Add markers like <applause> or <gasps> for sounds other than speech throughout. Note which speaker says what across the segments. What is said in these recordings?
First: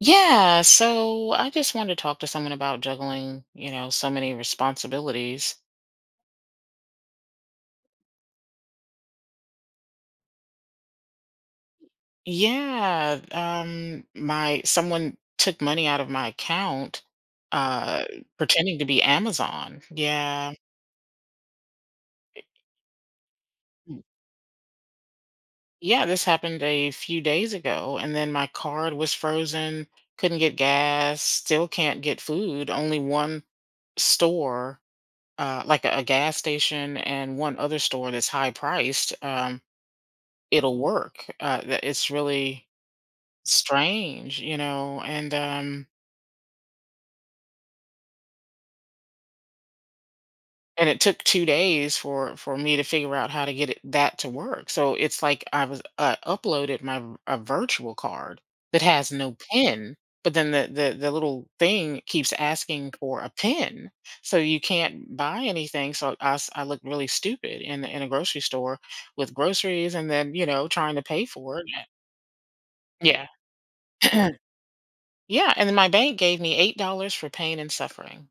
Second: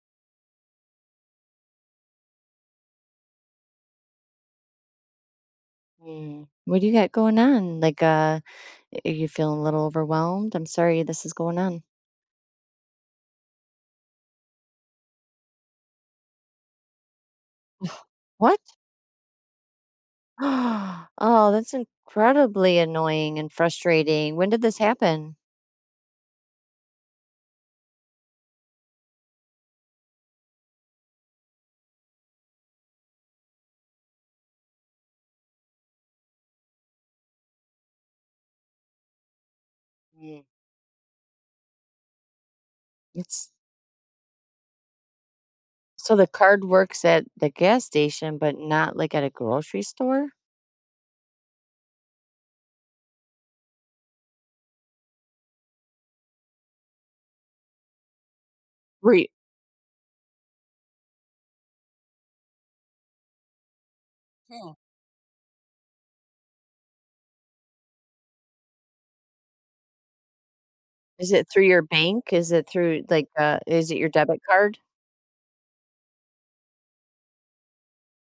Speaker 1: Yeah, so I just wanted to talk to someone about juggling, so many responsibilities.
Speaker 2: Mm. What do you got going on? Are you feeling a little overwhelmed? I'm sorry this is going on.
Speaker 1: Yeah, my someone took money out of my account uh
Speaker 2: What?
Speaker 1: pretending to be Amazon. Yeah.
Speaker 2: <gasps> Oh, that's incredibly annoying and frustrating. When did this happen?
Speaker 1: Yeah, this happened a few days ago and then my card was frozen, couldn't get gas, still can't get food, only one store like a gas station and one other store that's high priced.
Speaker 2: Mm.
Speaker 1: It'll work. That it's really
Speaker 2: It's
Speaker 1: strange, you know, and um,
Speaker 2: so the card works at the gas station, but not like at a grocery store?
Speaker 1: and it took 2 days for me to figure out how to get it, that to work. So it's like I was uploaded my a virtual card that has
Speaker 2: Right.
Speaker 1: no pin, but then the little thing keeps asking for a pin, so you
Speaker 2: Hmm.
Speaker 1: can't buy anything. So I looked really stupid in a grocery store with groceries, and then trying to pay
Speaker 2: Is it
Speaker 1: for
Speaker 2: through
Speaker 1: it.
Speaker 2: your bank? Is it through
Speaker 1: Yeah.
Speaker 2: like is it your
Speaker 1: <clears throat>
Speaker 2: debit card?
Speaker 1: Yeah, and then my bank gave me $8 for pain and suffering.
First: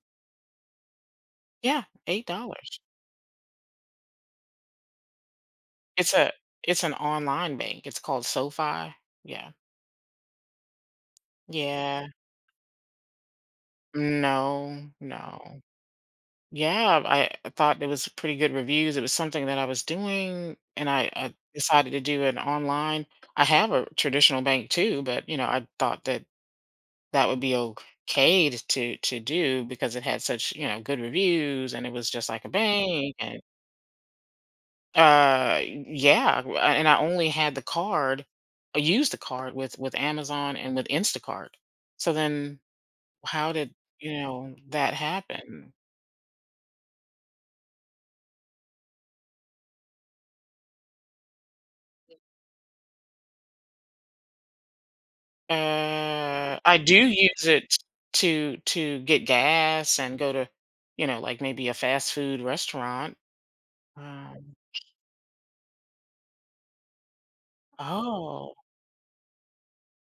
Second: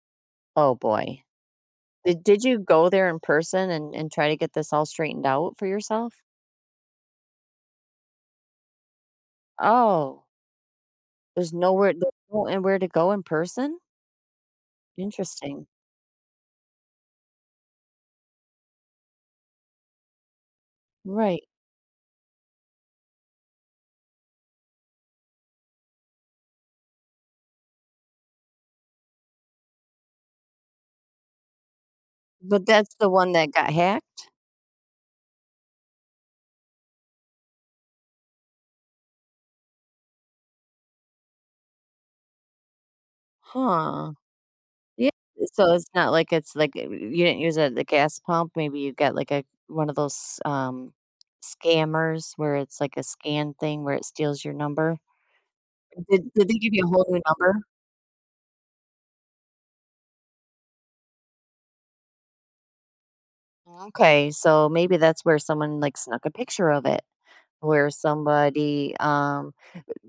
Speaker 2: Oh boy.
Speaker 1: Yeah,
Speaker 2: Did you
Speaker 1: $8.
Speaker 2: go there in person and try to get this all straightened out for
Speaker 1: It's
Speaker 2: yourself?
Speaker 1: a it's an online bank. It's called SoFi. Yeah.
Speaker 2: Oh. There's nowhere
Speaker 1: Yeah.
Speaker 2: there's no and where to go in person?
Speaker 1: No, no.
Speaker 2: Interesting.
Speaker 1: Yeah, I thought it was pretty good reviews. It was something that I was doing, and I
Speaker 2: Right.
Speaker 1: decided to do an online. I have a traditional bank too, but I thought that that would be okay to do because it had such good reviews, and it was just like a
Speaker 2: But that's the
Speaker 1: bank,
Speaker 2: one
Speaker 1: and
Speaker 2: that got hacked?
Speaker 1: Yeah, and I only had the card, I used the card with Amazon and with Instacart. So then, how did
Speaker 2: Huh.
Speaker 1: that
Speaker 2: Yeah,
Speaker 1: happen?
Speaker 2: so it's not like it's you didn't use a the gas pump, maybe you got, like, a one of those, scammers where it's like a scan thing where it steals your number? Did they give
Speaker 1: I
Speaker 2: you a
Speaker 1: do
Speaker 2: whole new
Speaker 1: use
Speaker 2: number?
Speaker 1: it to get gas and go to, like maybe a fast food restaurant.
Speaker 2: Okay,
Speaker 1: Um,
Speaker 2: so maybe that's where someone, like, snuck a picture of it, where
Speaker 1: oh,
Speaker 2: somebody,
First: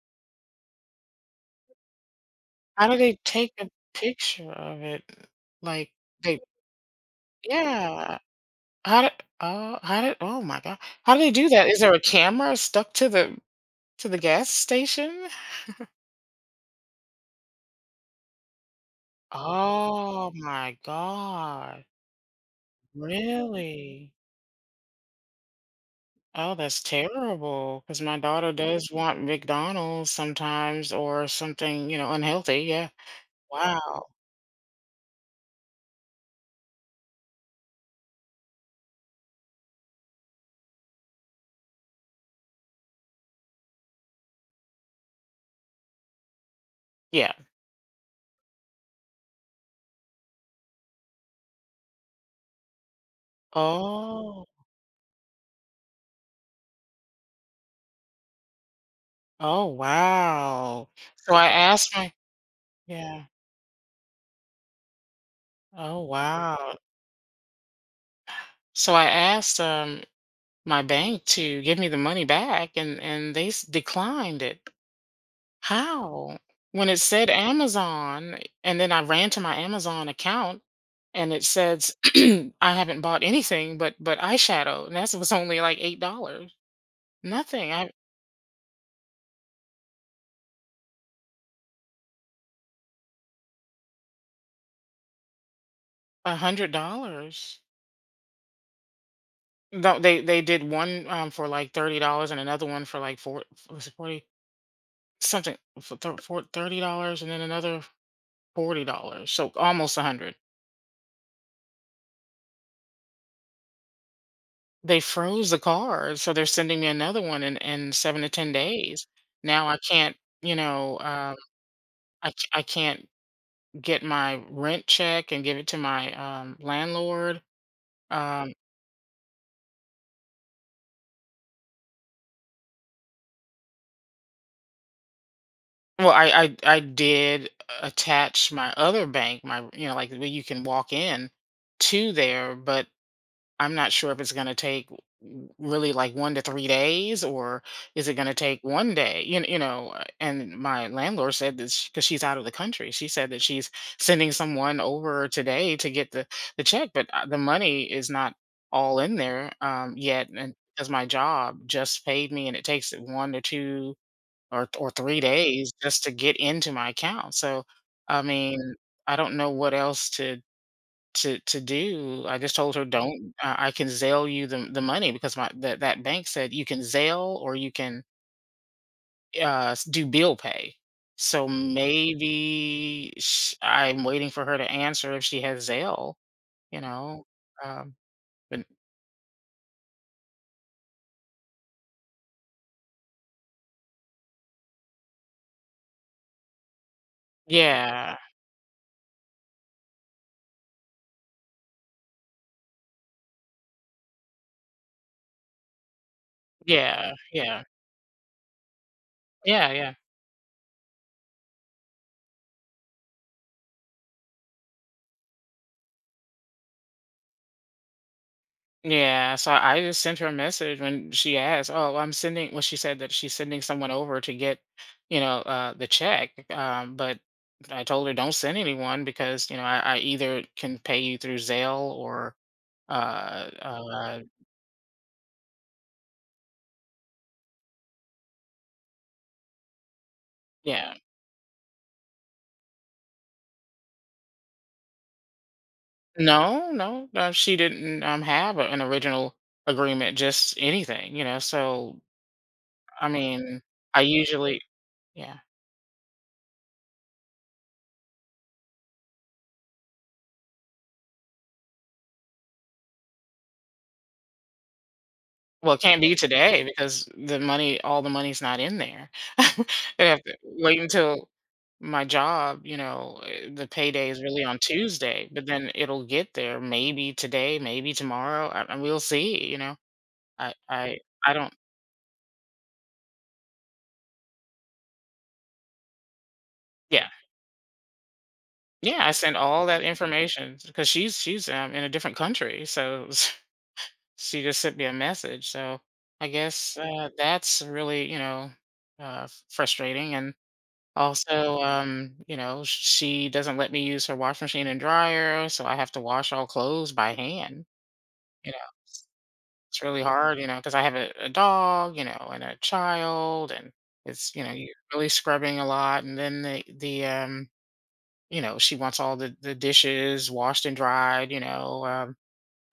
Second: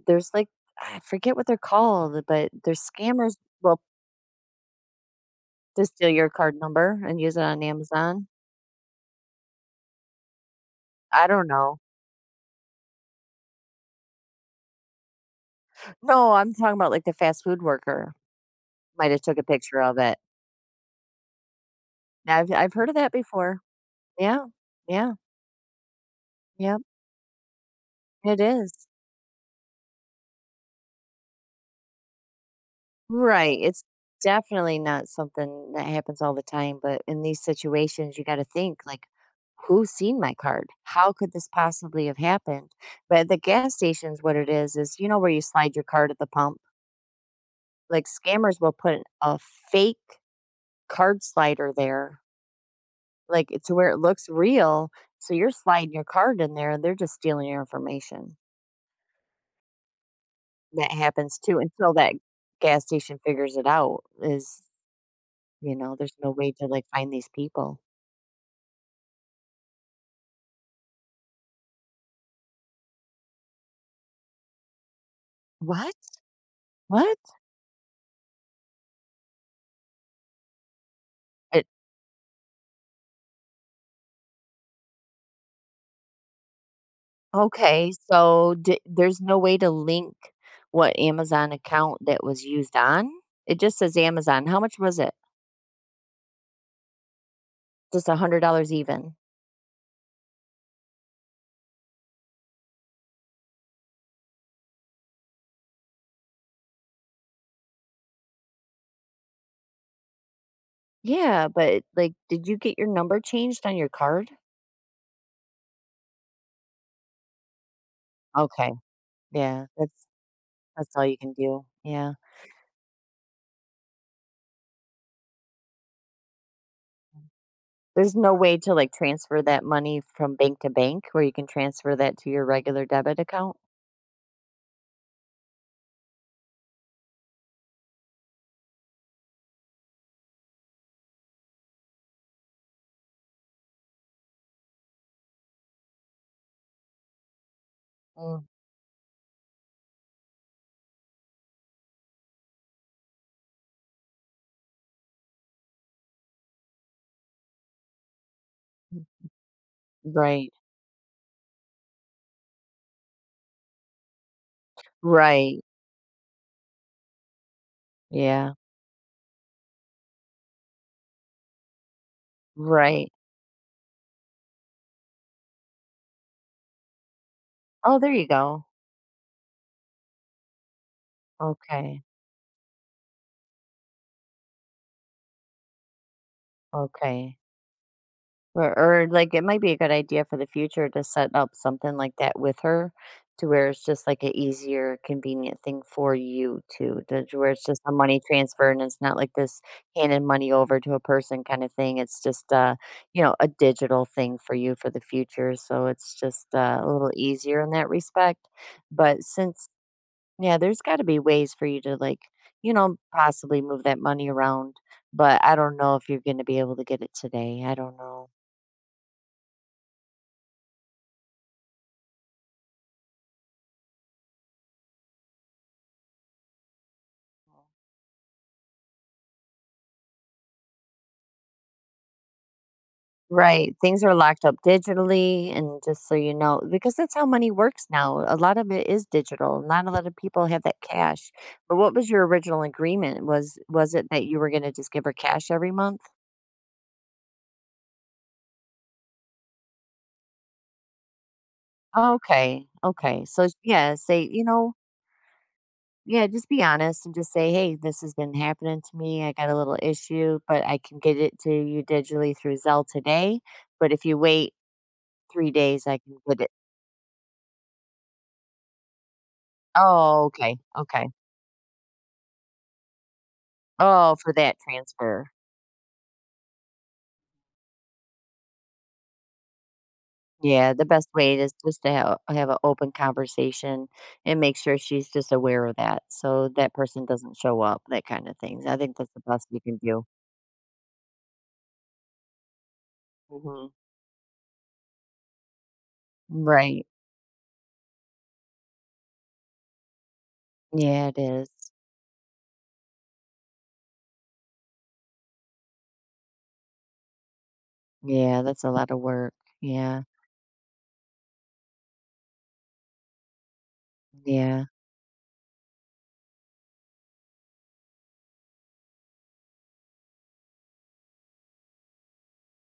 Speaker 2: there's, like, I forget what they're called, but there's
Speaker 1: how do they
Speaker 2: scammers
Speaker 1: take a
Speaker 2: well
Speaker 1: picture of it?
Speaker 2: to
Speaker 1: Like
Speaker 2: steal your
Speaker 1: they,
Speaker 2: card number and use it on
Speaker 1: yeah.
Speaker 2: Amazon?
Speaker 1: How did, oh my God. How do
Speaker 2: I
Speaker 1: they
Speaker 2: don't
Speaker 1: do that?
Speaker 2: know.
Speaker 1: Is there a camera stuck to the gas station?
Speaker 2: No, I'm talking about, like, the fast food worker might have took a picture of it.
Speaker 1: Oh my God.
Speaker 2: I've heard of that before.
Speaker 1: Really?
Speaker 2: Yeah. Yeah.
Speaker 1: Oh,
Speaker 2: Yeah.
Speaker 1: that's terrible. Cause my
Speaker 2: It
Speaker 1: daughter
Speaker 2: is.
Speaker 1: does want McDonald's sometimes or something, unhealthy, yeah.
Speaker 2: Right, it's
Speaker 1: Wow.
Speaker 2: definitely not something that happens all the time, but in these situations, you gotta think, like, "Who's seen my card? How could this possibly have happened?" But at the gas stations, what it is, you know where you slide your card at the pump?
Speaker 1: Yeah.
Speaker 2: Like, scammers will put a fake card slider there. Like, it to where it looks
Speaker 1: Oh.
Speaker 2: real, so you're sliding your card in there, and they're just stealing your information.
Speaker 1: Oh, wow.
Speaker 2: That
Speaker 1: So
Speaker 2: happens
Speaker 1: I
Speaker 2: too until
Speaker 1: asked my
Speaker 2: that gas station
Speaker 1: Yeah.
Speaker 2: figures it out is, you know,
Speaker 1: Oh,
Speaker 2: there's no way to,
Speaker 1: wow.
Speaker 2: like, find these people.
Speaker 1: So I asked, my bank to give me the money back and they s declined it.
Speaker 2: What?
Speaker 1: How? When it
Speaker 2: What?
Speaker 1: said Amazon, and then I ran to my Amazon account, and it
Speaker 2: It
Speaker 1: says, <clears throat> "I haven't bought anything but eyeshadow," and that was only like $8. Nothing, I
Speaker 2: okay, so d there's no way to link what Amazon account that was used on? It just says Amazon. How much was it?
Speaker 1: $100.
Speaker 2: Just $100 even.
Speaker 1: No, they did one, for like $30, and another one for like four, was it 40 something for $30, and then another $40, so almost 100.
Speaker 2: Yeah, but, like, did you get your number changed on your card?
Speaker 1: They froze the card, so they're sending me another one in 7 to 10
Speaker 2: Okay,
Speaker 1: days.
Speaker 2: yeah,
Speaker 1: Now I can't,
Speaker 2: that's all you can do, yeah.
Speaker 1: I can't get my rent check and give it to my, landlord.
Speaker 2: There's no
Speaker 1: Um,
Speaker 2: way to, like, transfer that money from bank to bank where you can transfer that to your regular debit account?
Speaker 1: well, I did attach my other bank, my like, where you can walk in to there, but I'm not sure if it's going to take really like 1 to 3 days or is it going to
Speaker 2: Mm,
Speaker 1: take 1 day. You, kn- you know And my landlord said this because she's out of the country. She said that she's sending someone over today to get the check, but the money is not all in there yet,
Speaker 2: right.
Speaker 1: and because my job just paid me and it takes 1 to 2 or three
Speaker 2: Right.
Speaker 1: days just to get into my account, so I
Speaker 2: Yeah.
Speaker 1: mean I don't know what else to do. I just told her,
Speaker 2: Right.
Speaker 1: "Don't. I can Zelle you the money because my that that bank said you can Zelle or you
Speaker 2: Oh,
Speaker 1: can
Speaker 2: there you go.
Speaker 1: do bill pay." So
Speaker 2: Okay.
Speaker 1: maybe sh I'm waiting for her to answer if she has Zelle, you know.
Speaker 2: Okay.
Speaker 1: Um, but
Speaker 2: Or, like, it might be a good idea for the future to set up something like that with her to where it's just, like, a easier, convenient thing for you to where it's just a
Speaker 1: yeah,
Speaker 2: money transfer and it's not like this handing money over to a person kinda thing. It's just, you know, a digital thing for you for the future, so it's just, a little
Speaker 1: yeah,
Speaker 2: easier
Speaker 1: yeah,
Speaker 2: in that respect. But since
Speaker 1: yeah, yeah.
Speaker 2: yeah, there's gotta be ways for you to, like, you know, possibly move that money around, but I don't know if you're gonna be able to get it today. I don't know.
Speaker 1: Yeah, so I just sent her a message when she asked, "Oh, I'm sending." Well, she said that she's sending someone over to get, the check. But I told her don't send anyone because I either can pay you through Zelle or uh,
Speaker 2: Right. Things are
Speaker 1: uh,
Speaker 2: locked up digitally. And just so you know, because that's how money works now. A lot of it is digital. Not a lot of people have that
Speaker 1: yeah.
Speaker 2: cash. But what was your original agreement? Was it that you were gonna just give her cash every month?
Speaker 1: No, no, no, she didn't have an original agreement, just anything. So
Speaker 2: Okay.
Speaker 1: I
Speaker 2: Okay. So
Speaker 1: mean,
Speaker 2: yeah,
Speaker 1: I
Speaker 2: say, you
Speaker 1: usually,
Speaker 2: know,
Speaker 1: yeah.
Speaker 2: yeah, just be honest and just say, hey, this has been happening to me. I got a little issue, but I can get it to you digitally through Zelle today. But if you wait three
Speaker 1: Well, it
Speaker 2: days, I
Speaker 1: can't be
Speaker 2: can get it.
Speaker 1: today because the money all the money's not in there. <laughs> I have
Speaker 2: Oh,
Speaker 1: to
Speaker 2: okay.
Speaker 1: wait
Speaker 2: Okay.
Speaker 1: until my job, the payday
Speaker 2: Oh,
Speaker 1: is
Speaker 2: for
Speaker 1: really
Speaker 2: that
Speaker 1: on
Speaker 2: transfer.
Speaker 1: Tuesday, but then it'll get there maybe today, maybe tomorrow, I and we'll see, you know? I
Speaker 2: Yeah, the
Speaker 1: I
Speaker 2: best
Speaker 1: I
Speaker 2: way is
Speaker 1: don't.
Speaker 2: just to have an open conversation and make sure she's just aware of that, so that person
Speaker 1: Yeah.
Speaker 2: doesn't show up, that kinda things. I think
Speaker 1: Yeah,
Speaker 2: that's
Speaker 1: I
Speaker 2: the
Speaker 1: sent
Speaker 2: best you
Speaker 1: all
Speaker 2: can
Speaker 1: that
Speaker 2: do.
Speaker 1: information because she's in a different country, so <laughs> s
Speaker 2: Mhm.
Speaker 1: she just sent me a message, so I guess,
Speaker 2: Right.
Speaker 1: that's really, frustrating and
Speaker 2: Yeah, it is.
Speaker 1: Also, she doesn't let me use her wash machine and dryer, so I have to wash all clothes by hand.
Speaker 2: Yeah,
Speaker 1: You
Speaker 2: that's
Speaker 1: know,
Speaker 2: a lot of
Speaker 1: it's
Speaker 2: work.
Speaker 1: it's
Speaker 2: Yeah.
Speaker 1: really hard, because I have a dog, and a child, and it's,
Speaker 2: Yeah.
Speaker 1: you're really scrubbing a lot. And then she wants all the dishes washed and dried,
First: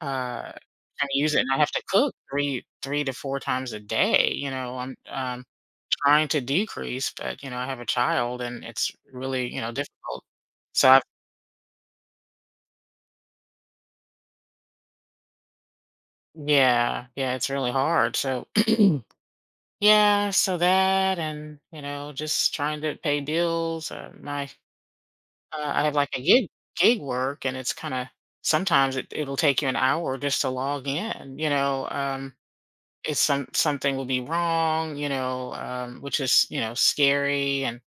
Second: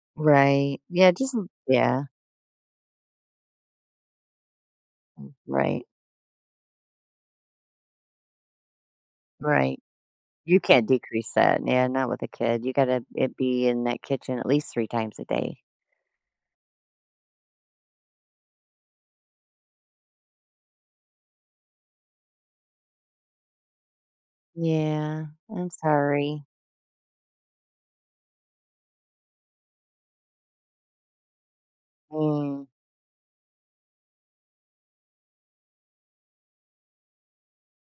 Speaker 1: uh,
Speaker 2: Right.
Speaker 1: and
Speaker 2: Yeah, just
Speaker 1: use it.
Speaker 2: l
Speaker 1: And I have to
Speaker 2: yeah.
Speaker 1: cook three, three to four times a day, I'm,
Speaker 2: Right.
Speaker 1: trying to decrease, but, I have a child and it's really,
Speaker 2: Right.
Speaker 1: difficult.
Speaker 2: You can't
Speaker 1: So I've
Speaker 2: decrease that. Yeah, not with a kid. You gotta it be in that kitchen at least 3 times a day.
Speaker 1: Yeah, yeah, it's really hard. So <clears throat> yeah, so that and, just trying to pay bills. My
Speaker 2: Yeah. I'm
Speaker 1: I have like a
Speaker 2: sorry.
Speaker 1: gig work and it's kind of sometimes it'll take you an hour just to log in.
Speaker 2: Mm.
Speaker 1: It's some something will be wrong, which is scary, and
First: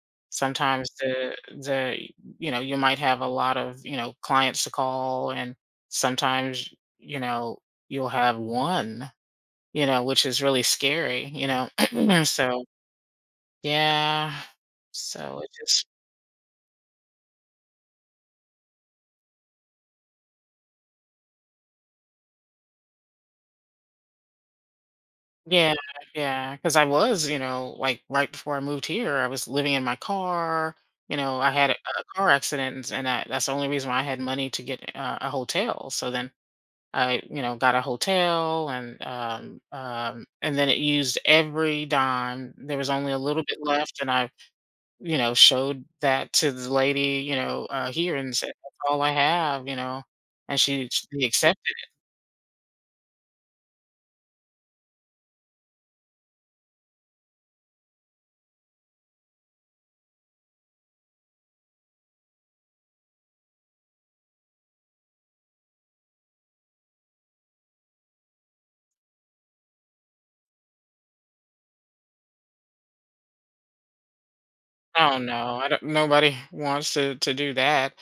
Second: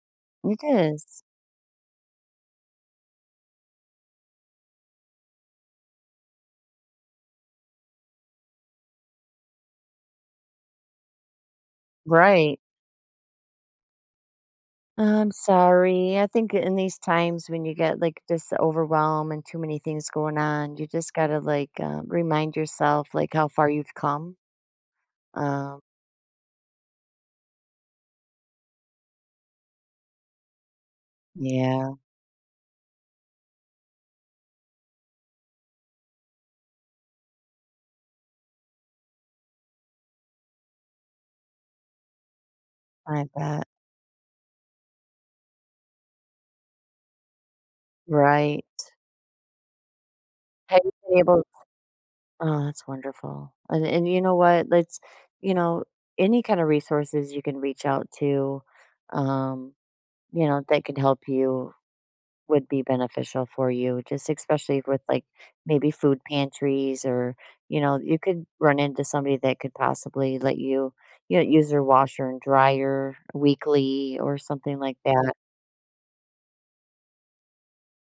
Speaker 2: It
Speaker 1: sometimes
Speaker 2: is.
Speaker 1: the you might have a lot of clients to call, and sometimes you know you'll have one, which is really scary. <clears throat>
Speaker 2: Right.
Speaker 1: So yeah,
Speaker 2: I'm
Speaker 1: so it just
Speaker 2: sorry. I think in these times when you get like this overwhelm and too many things going on, you just gotta like, remind yourself like how far you've come.
Speaker 1: Yeah,
Speaker 2: Um,
Speaker 1: yeah, because I was, like, right before I moved here, I was living in my car, I had a
Speaker 2: yeah,
Speaker 1: a car accident, and s and that that's the only reason why I had money to get a hotel, so then I, got a hotel and, and then it used every dime. There was only a
Speaker 2: I
Speaker 1: little bit
Speaker 2: bet.
Speaker 1: left, and I, showed that to the lady, here and said,
Speaker 2: Right.
Speaker 1: "That's all I have," and
Speaker 2: Have
Speaker 1: she
Speaker 2: you been
Speaker 1: she
Speaker 2: able?
Speaker 1: accepted
Speaker 2: Oh, that's wonderful. And you know what? Let's you know any kind of resources you can reach out to, um, you know that can help you would be beneficial for you, just especially with like maybe food pantries or, you know, you could run into somebody that could possibly let you, you know, use their washer and dryer weekly or something like
Speaker 1: Oh
Speaker 2: that.
Speaker 1: no, I don't, nobody wants to do that.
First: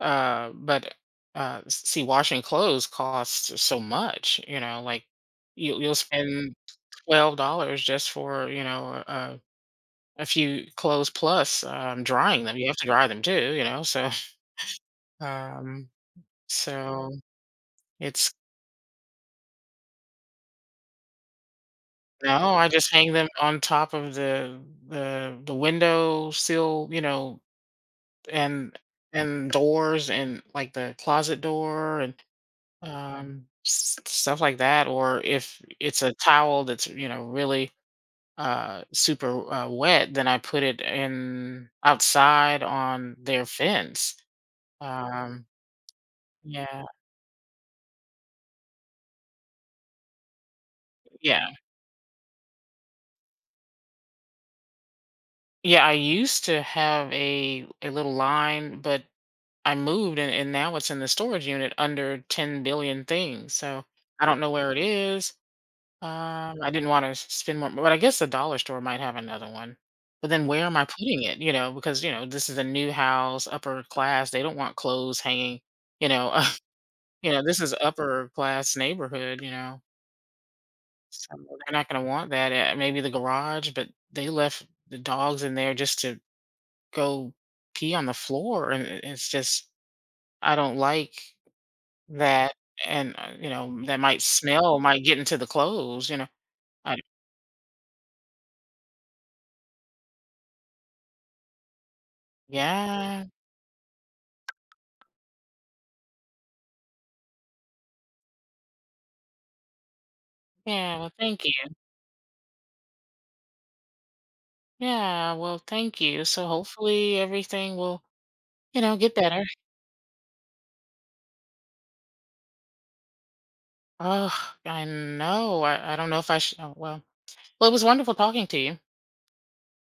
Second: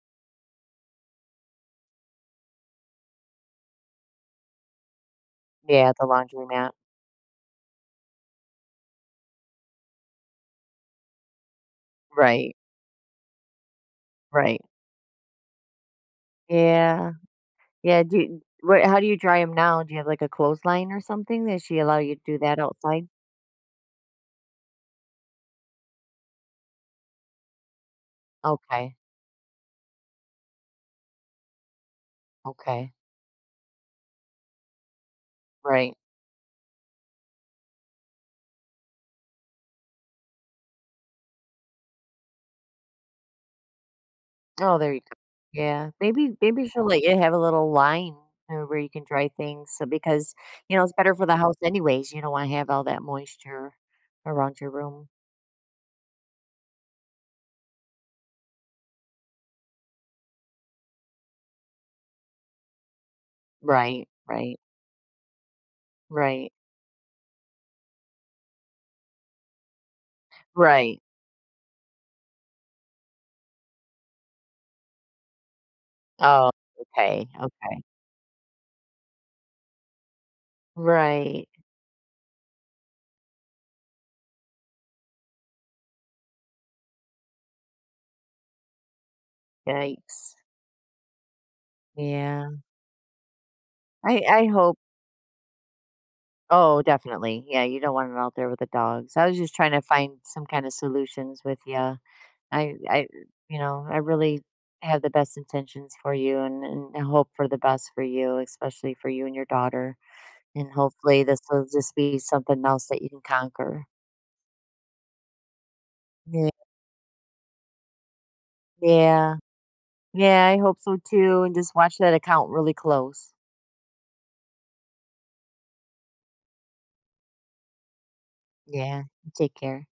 Speaker 1: But see, washing clothes costs so much. Like you
Speaker 2: Yeah,
Speaker 1: you'll
Speaker 2: the
Speaker 1: spend
Speaker 2: laundromat.
Speaker 1: $12 just for a few clothes plus drying
Speaker 2: Right,
Speaker 1: them. You have to dry them too.
Speaker 2: right.
Speaker 1: <laughs> Um, so
Speaker 2: Yeah, yeah. Do
Speaker 1: it's
Speaker 2: you, what, how do you dry them now? Do you have like a clothesline or something? Does she allow you to do
Speaker 1: No,
Speaker 2: that
Speaker 1: I just
Speaker 2: outside?
Speaker 1: hang them on top of the window sill, and
Speaker 2: Okay,
Speaker 1: doors and like the closet door and
Speaker 2: okay,
Speaker 1: stuff like that, or if
Speaker 2: right.
Speaker 1: it's a towel that's really super wet, then I put it in outside on their fence.
Speaker 2: Oh, there you go.
Speaker 1: um
Speaker 2: Yeah, maybe she'll
Speaker 1: yeah,
Speaker 2: let you have a little line where you can dry things, so because, you know, it's better for the
Speaker 1: yeah,
Speaker 2: house anyways, you don't wanna have all that moisture around your room.
Speaker 1: yeah, I used to have a little line, but I moved, and now it's in the storage unit under 10 billion things, so
Speaker 2: Right,
Speaker 1: I don't know
Speaker 2: right,
Speaker 1: where it is.
Speaker 2: right,
Speaker 1: I didn't wanna spend more, but I guess the dollar store might have another one. But then where am I
Speaker 2: right.
Speaker 1: putting it, because, this is a new house, upper class, they don't want clothes hanging, you know,
Speaker 2: Oh,
Speaker 1: <laughs>
Speaker 2: okay,
Speaker 1: this is
Speaker 2: okay.
Speaker 1: upper class neighborhood, so
Speaker 2: Right,
Speaker 1: they're not gonna want that, maybe the garage, but they left the dogs in there just to go pee on the floor, and it's just
Speaker 2: yikes.
Speaker 1: I don't like that,
Speaker 2: Yeah.
Speaker 1: and, that might
Speaker 2: I hope.
Speaker 1: smell, might get into the clothes.
Speaker 2: Oh,
Speaker 1: I
Speaker 2: definitely. Yeah, you don't want it out there with the dogs. I was just trying to find some kind of solutions with you. I,
Speaker 1: Yeah.
Speaker 2: you know, I really have the best intentions for you and I hope for the best for you, especially for you and your daughter. And
Speaker 1: Yeah, well,
Speaker 2: hopefully this
Speaker 1: thank you.
Speaker 2: will just be something else that you can conquer.
Speaker 1: Yeah, well, thank you. So
Speaker 2: Yeah.
Speaker 1: hopefully everything will, get
Speaker 2: Yeah.
Speaker 1: better.
Speaker 2: Yeah, I hope so too. And just watch that account really close.
Speaker 1: Oh, I know. I don't know if I should. Oh, well, it was wonderful talking to you.
Speaker 2: Yeah. Take care.